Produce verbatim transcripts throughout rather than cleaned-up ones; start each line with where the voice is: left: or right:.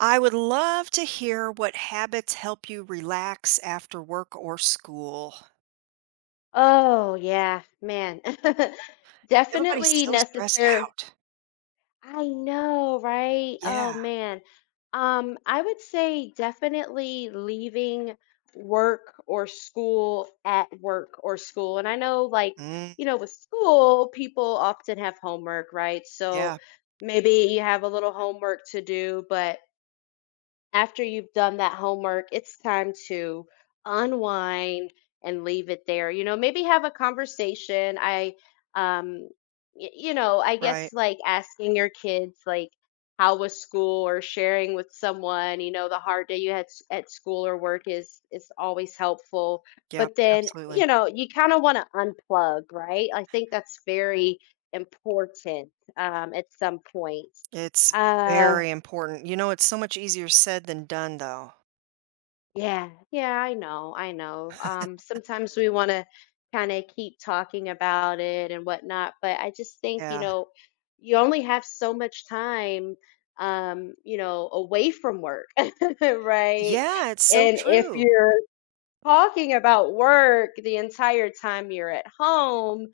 right: I would love to hear what habits help you relax after work or school.
left: Oh, yeah, man.
right: Everybody's
left: Definitely
right: so stressed
left: necessary.
right: out.
left: I know, right? Oh,
right: Yeah.
left: man. Um, I would say definitely leaving work or school at work or school. And I know, like,
right: Mm,
left: you know, with school, people often have homework, right? So
right: yeah.
left: maybe you have a little homework to do, but after you've done that homework, it's time to unwind and leave it there. You know, maybe have a conversation. I, um, y- you know, I guess
right: Right.
left: like asking your kids, like, how was school or sharing with someone, you know, the hard day you had s- at school or work is is always helpful.
right: Yeah.
left: But then,
right: Absolutely.
left: you know, you kind of want to unplug, right? I think that's very important um, at some point.
right: It's
left: Uh,
right: very important. You know, it's so much easier said than done, though.
left: Yeah, yeah, I know, I know. Um, sometimes we want to kind of keep talking about it and whatnot, but I just think, you
right: Yeah.
left: know, you only have so much time, um, you know, away from work, right?
right: Yeah. It's so
left: And if
right: true.
left: you're talking about work the entire time you're at home,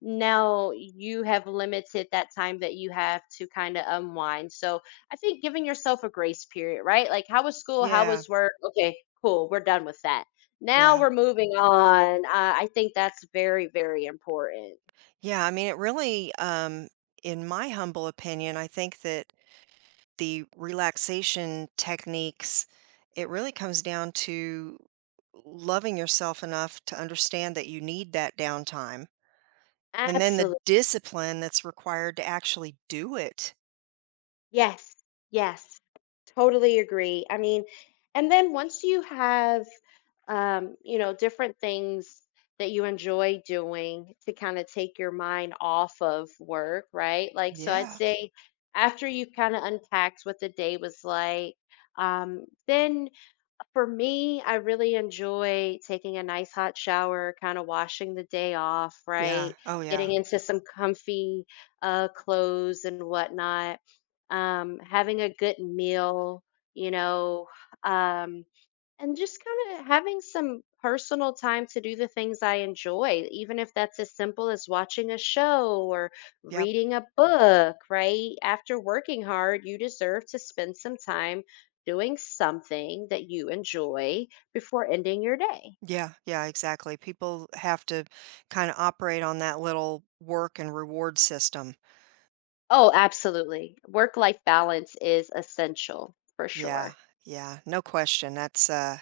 left: now you have limited that time that you have to kind of unwind. So I think giving yourself a grace period, right? Like, how was school? How
right: Yeah.
left: was work? Okay, cool. We're done with that. Now
right: Yeah.
left: we're moving on. Uh, I think that's very, very important.
right: Yeah. I mean, it really, um, in my humble opinion, I think that the relaxation techniques, it really comes down to loving yourself enough to understand that you need that downtime and then the
left: Absolutely.
right: discipline that's required to actually do it.
left: Yes, yes, totally agree. I mean, and then once you have, um, you know, different things that you enjoy doing to kind of take your mind off of work, right? Like, so I'd
right: Yeah.
left: say after you've kind of unpacked what the day was like, um, then for me, I really enjoy taking a nice hot shower, kind of washing the day off,
right: Yeah.
left: right?
right: Oh, yeah.
left: Getting into some comfy uh, clothes and whatnot. Um, having a good meal, you know. Um, and just kind of having some personal time to do the things I enjoy, even if that's as simple as watching a show or
right: Yep.
left: reading a book, right? After working hard, you deserve to spend some time doing something that you enjoy before ending your day.
right: Yeah. Yeah. Exactly. People have to kind of operate on that little work and reward system.
left: Oh, absolutely. Work life balance is essential for
right: Yeah.
left: sure.
right: Yeah. No question. That's, uh,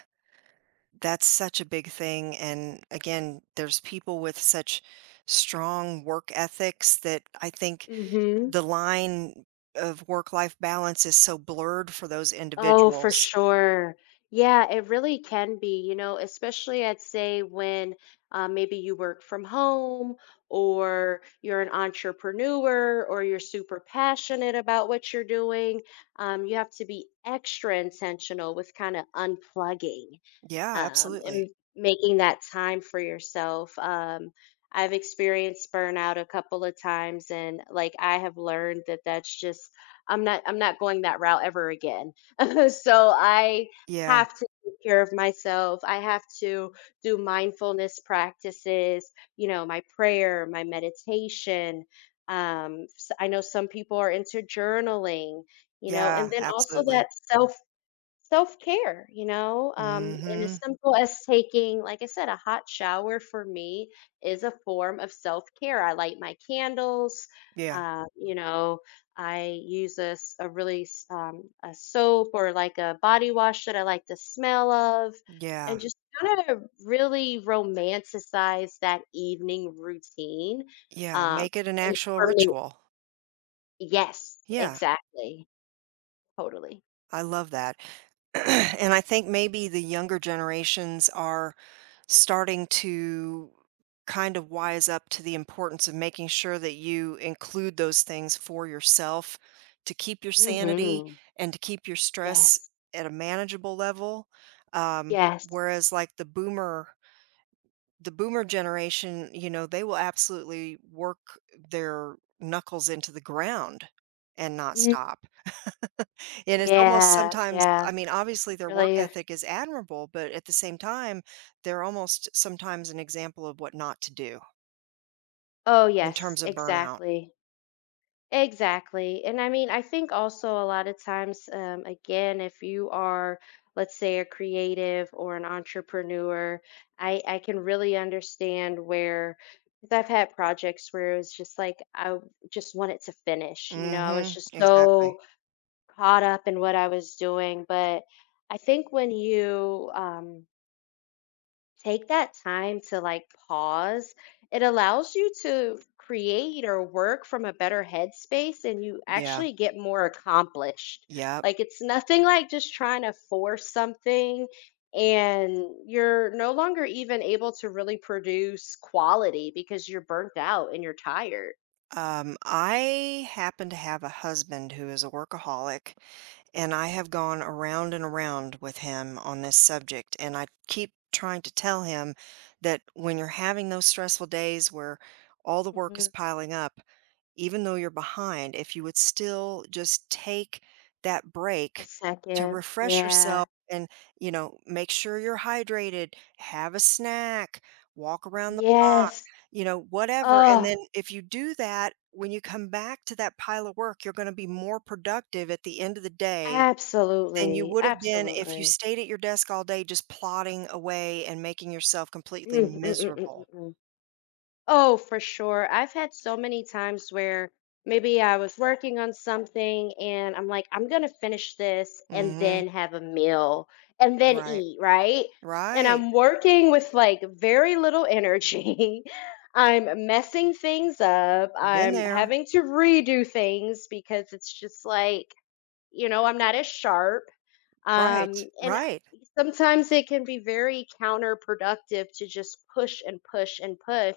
right: That's such a big thing, and again, there's people with such strong work ethics that I think
left: Hmm.
right: the line of work-life balance is so blurred for those
left: Oh, for
right: individuals.
left: sure. Yeah, it really can be, you know, especially I'd say when uh, maybe you work from home or you're an entrepreneur or you're super passionate about what you're doing. Um, you have to be extra intentional with kind of unplugging
right: Yeah,
left: um,
right: absolutely.
left: and making that time for yourself. Um, I've experienced burnout a couple of times, and like I have learned that that's just I'm not I'm not going that route ever again. So I
right: Yeah,
left: have to take care of myself. I have to do mindfulness practices. You know, my prayer, my meditation. Um, s- I know some people are into journaling. You know, and
right: yeah,
left: then also
right: absolutely.
left: that self self care, you know,
right: Mm,
left: um, and as
right: mhm.
left: simple as taking, like I said, a hot shower for me is a form of self care. I light my candles.
right: Yeah,
left: Uh, you know, I use this a really s- um, a soap or like a body wash that I like the smell of,
right: yeah,
left: and just kind of really romanticize that evening routine.
right: yeah,
left: Um,
right: make it an
left: and
right: actual
left: for me,
right: ritual.
left: yes,
right: Yeah,
left: exactly, totally.
right: I love that. And I think maybe the younger generations are starting to kind of wise up to the importance of making sure that you include those things for yourself to keep your sanity
left: Hmm.
right: and to keep your stress
left: Yes,
right: at a manageable level. Um,
left: yes.
right: whereas, like the boomer, the boomer generation, you know, they will absolutely work their knuckles into the ground and not
left: Mm,
right: stop. And it's almost
left: yeah,
right: sometimes,
left: yeah,
right: I mean, obviously, their work
left: really.
right: ethic is admirable, but at the same time, they're almost sometimes an example of what not to do
left: Oh,
right: in
left: yes,
right: terms of burnout.
left: exactly. Exactly. And I mean, I think also a lot of times, um, again, if you are, let's say, a creative or an entrepreneur, I, I can really understand where, because I've had projects where it was just like, I w- just wanted to finish,
right: Mm,
left: you know, I was
right: mhm,
left: just
right: exactly.
left: so caught up in what I was doing. But I think when you, um, take that time to like pause. It allows you to create or work from a better headspace and you
right: Yeah,
left: actually get more accomplished.
right: yep.
left: Like it's nothing like just trying to force something and you're no longer even able to really produce quality because you're burnt out and you're tired.
right: Um, I happen to have a husband who is a workaholic, and I have gone around and around with him on this subject, and I keep trying to tell him that when you're having those stressful days where all the work is
left: Hmm.
right: piling up, even though you're behind, if you would still just take that
left: A
right: break to
left: second.
right: refresh yourself
left: Yeah.
right: and, you know, make sure you're hydrated, have a snack, walk around the block,
left: Yes.
right: you know, whatever. And then
left: Oh,
right: if you do that, when you come back to that pile of work, you're going to be more productive at the end of the day than you
left: absolutely.
right: would have been if you
left: Absolutely.
right: stayed at your desk all day just plodding away and making yourself completely
left: Mm, mm, mm, mm, mm,
right: miserable.
left: mm. Oh, for sure. I've had so many times where maybe I was working on something and I'm like, I'm gonna finish this and
right: Mhm.
left: then have a meal and then
right: Right.
left: eat, right? And
right: Right.
left: I'm working with like very little energy. I'm messing things up.
right: Been
left: I'm
right: there.
left: having to redo things because it's just like you know, I'm not as sharp. Um,
right: Right,
left: and
right: right.
left: sometimes it can be very counterproductive to just push and push and push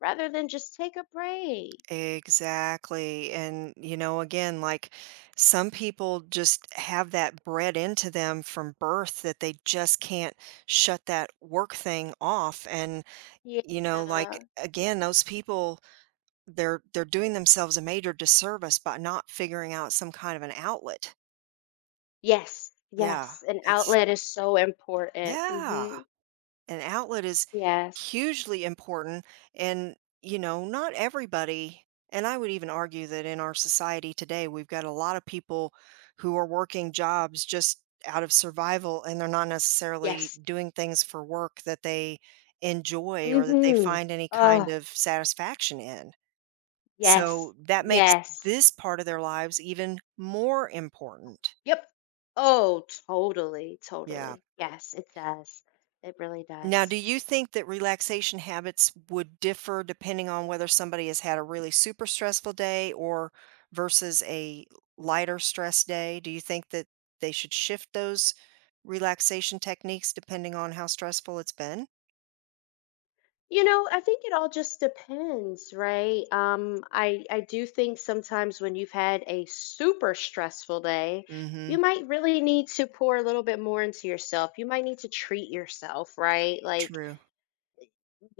left: rather than just take a break.
right: Exactly. And, you know, again, like, some people just have that bred into them from birth that they just can't shut that work thing off. And, you know, like
left: Yeah.
right: again, those people, they're they're doing themselves a major disservice by not figuring out some kind of an outlet.
left: Yes.
right: Yeah.
left: Yes. An
right: It's
left: outlet is so important.
right: yeah.
left: Hmm.
right: An outlet is
left: Yes.
right: hugely important and, you know, not everybody, and I would even argue that in our society today, we've got a lot of people who are working jobs just out of survival, and they're not necessarily
left: Yes.
right: doing things for work that they enjoy or that they
left: Hmm.
right: find any kind
left: Oh,
right: of satisfaction in.
left: yes.
right: So, that makes
left: Yes.
right: this part of their lives even more important.
left: Yep. Oh, totally.
right: Yeah.
left: Totally. Yes, it does. It really
right: Now,
left: does.
right: do you think that relaxation habits would differ depending on whether somebody has had a really super stressful day or versus a lighter stress day? Do you think that they should shift those relaxation techniques depending on how stressful it's been?
left: You know, I think it all just depends, right? Um, I I do think sometimes when you've had a super stressful day,
right: Mm,
left: you
right: mhm.
left: might really need to pour a little bit more into yourself. You might need to treat yourself, right? Like
right: True.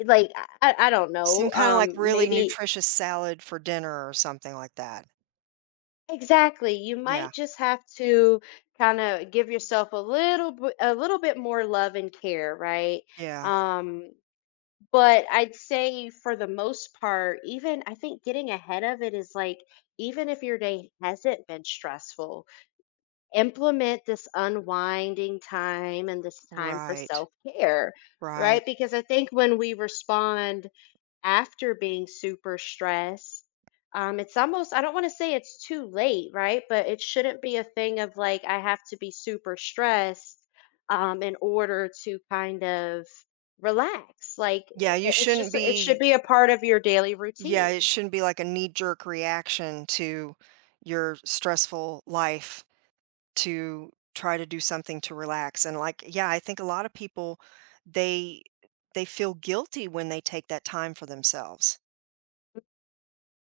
left: like I, I I don't
right: Some
left: know.
right: kind of like
left: Um,
right: really
left: maybe
right: nutritious salad for dinner or something like that.
left: exactly. You
right: Yeah.
left: might just have to kind of give yourself a little bit a little bit more love and care, right?
right: Yeah.
left: Um, But I'd say for the most part, even I think getting ahead of it is like, even if your day hasn't been stressful, implement this unwinding time and this time for
right: Right.
left: self care, right?
right: Right.
left: Because I think when we respond after being super stressed um it's almost, I don't want to say it's too late, right, but it shouldn't be a thing of like I have to be super stressed um in order to kind of relax, like,
right: Yeah,
left: i-
right: you
left: i- it's
right: shouldn't
left: just it should
right: be
left: be a part of your daily
right: Yeah, it
left: routine.
right: shouldn't be like a knee-jerk reaction to your stressful life, to try to do something to relax. And like, yeah, I think a lot of people, they they feel guilty when they take that time for themselves.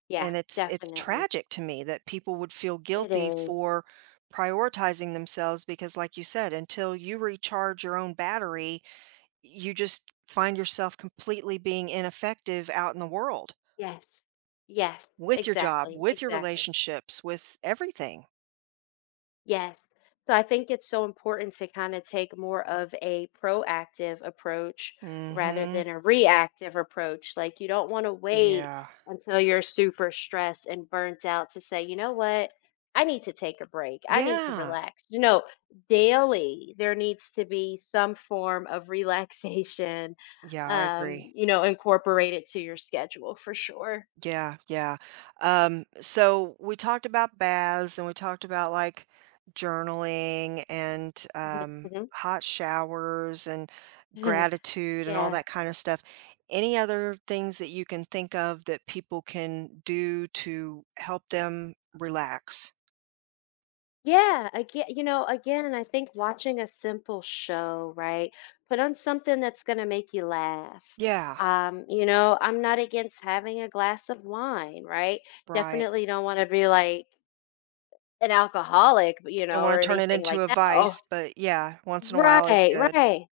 left: Yeah,
right: And it's it's
left: definitely
right: tragic to me that people would feel
left: it
right: guilty
left: is.
right: for prioritizing themselves because, like you said, until you recharge your own battery, you just find yourself completely being ineffective out in the world.
left: Yes, yes,
right: With your job,
left: exactly,
right: with your
left: exactly.
right: relationships, with everything.
left: Yes. So I think it's so important to kind of take more of a proactive approach rather
right: Mhm.
left: than a reactive approach. Like you don't want to wait
right: Yeah.
left: until you're super stressed and burnt out to say, you know what? I need to take a break. I need to
right: Yeah.
left: relax. You know, daily there needs to be some form of relaxation,
right: Yeah, I
left: um,
right: agree.
left: you know, incorporated to your schedule for sure.
right: Yeah, yeah. Um, so we talked about baths and we talked about, like, journaling and, um,
left: Mhm,
right: hot showers and
left: mhm.
right: gratitude and all
left: Yeah.
right: that kinda stuff. Any other things that you can think of that people can do to help them relax?
left: Yeah, again, you know, again, I think watching a simple show, right? Put on something that's going to make you laugh.
right: Yeah.
left: Um, you know, I'm not against having a glass of wine, right?
right: Right.
left: Definitely don't want to be like an alcoholic, you
right: Don't
left: know,
right: wanna
left: or
right: turn it
left: anything
right: into
left: like
right: a
left: that. Oh,
right: vice, but yeah, once in a while is
left: right,
right: good.
left: right.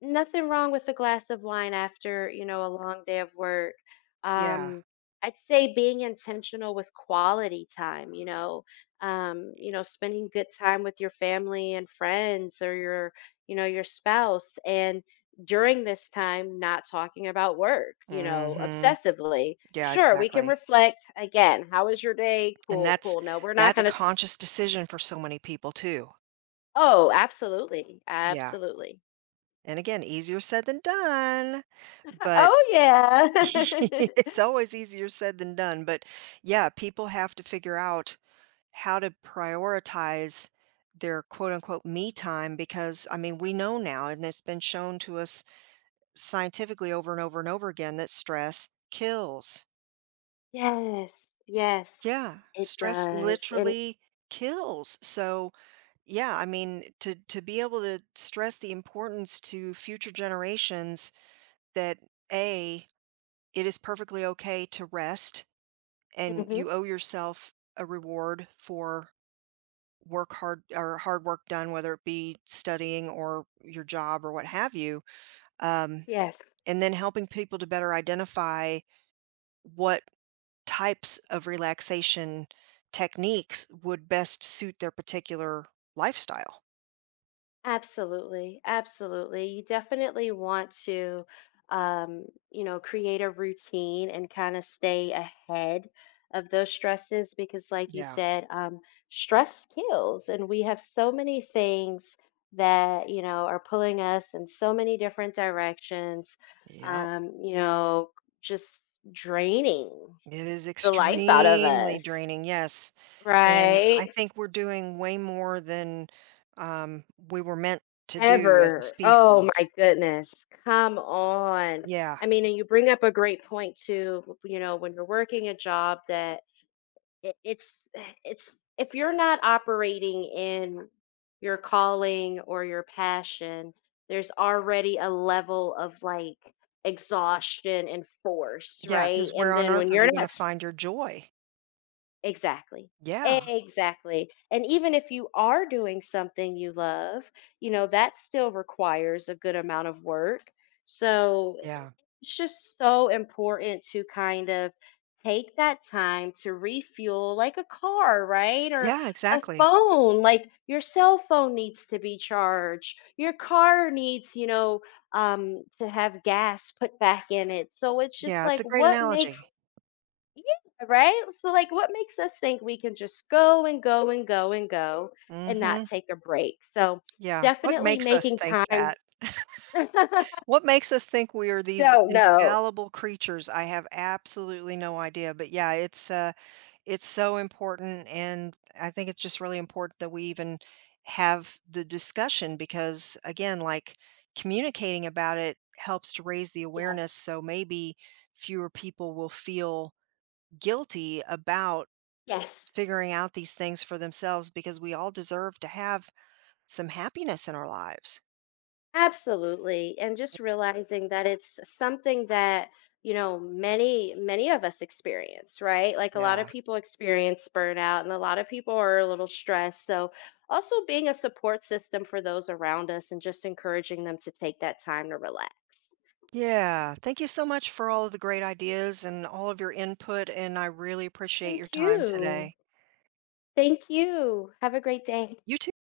left: Nothing wrong with a glass of wine after, you know, a long day of work.
right: Yeah.
left: Um, I'd say being intentional with quality time, you know, um, you know, spending good time with your family and friends or your, you know, your spouse. And during this time, not talking about work, you know,
right: Mhm.
left: obsessively.
right: Yeah,
left: Sure, we can
right: exactly.
left: reflect again. How was your day?
right: And
left: Cool,
right: that's
left: cool. No, we're not
right: that's a
left: going to.
right: conscious decision for so many people too.
left: Oh, absolutely.
right: Yeah.
left: Absolutely.
right: And again, easier said than done, but
left: Oh, yeah.
right: it's always easier said than done, but yeah, people have to figure out how to prioritize their quote unquote "me time" because, I mean, we know now, and it's been shown to us scientifically over and over and over again that stress kills.
left: Yes, yes,
right: Yeah,
left: it
right: stress
left: does. And
right: literally kills. So, yeah, I mean, to to be able to stress the importance to future generations that A, it is perfectly okay to rest, and
left: hmm,
right: you owe yourself a reward for work hard or hard work done, whether it be studying or your job or what have you. Um,
left: yes,
right: and then helping people to better identify what types of relaxation techniques would best suit their particular lifestyle.
left: absolutely, absolutely. You definitely want to, um, you know, create a routine and kind of stay ahead of those stresses because, like you
right: Yeah.
left: said, um, stress kills, and we have so many things that, you know, are pulling us in so many different directions,
right: Yep.
left: um, you know, just draining
right: It is
left: the life out of
right: extremely
left: us.
right: draining. Yes. And I
left: Right?
right: think we're doing way more than, um, we were meant to do as a
left: Ever. Oh
right: species.
left: my goodness. Come on.
right: Yeah.
left: I mean, and you bring up a great point too, you know, when you're working a job that it, it's it's if you're not operating in your calling or your passion, there's already a level of like exhaustion and force,
right: Yeah.
left: right?
right: Because where
left: And
right: on
left: then
right: earth
left: when
right: are you
left: you're
right: going to
left: not
right: find your joy?
left: exactly.
right: Yeah.
left: Exactly. And even if you are doing something you love, you know, that still requires a good amount of work. So
right: Yeah.
left: it's just so important to kind of take that time to refuel like a car, right? Or
right: Yeah.
left: a
right: Exactly.
left: phone, like your cell phone needs to be charged. Your car needs, you know, um to have gas put back in it. So it's just
right: Yeah. It's
left: like
right: a great
left: what makes
right: analogy.
left: yeah, right? So, like, what makes us think we can just go and go and go and go
right: Mm
left: and not
right: hmm.
left: take a break? So,
right: Yeah. What
left: definitely
right: makes us
left: making
right: think
left: time.
right: that? What makes us think we are these
left: No, no.
right: infallible creatures? I have absolutely no idea, but yeah, it's uh it's so important, and I think it's just really important that we even have the discussion because, again, like communicating about it helps to raise the awareness,
left: Yes,
right: so maybe fewer people will feel guilty about
left: yes,
right: figuring out these things for themselves because we all deserve to have some happiness in our lives.
left: absolutely. And just realizing that it's something that, you know, many, many of us experience, right? Like, a lot
right: Yeah.
left: of people experience burnout and a lot of people are a little stressed. So, also being a support system for those around us and just encouraging them to take that time to relax.
right: Yeah, thank you so much for all of the great ideas and all of your input, and I really appreciate your
left: Thank
right: time
left: you.
right: today.
left: Thank you. Have a great day.
right: You too.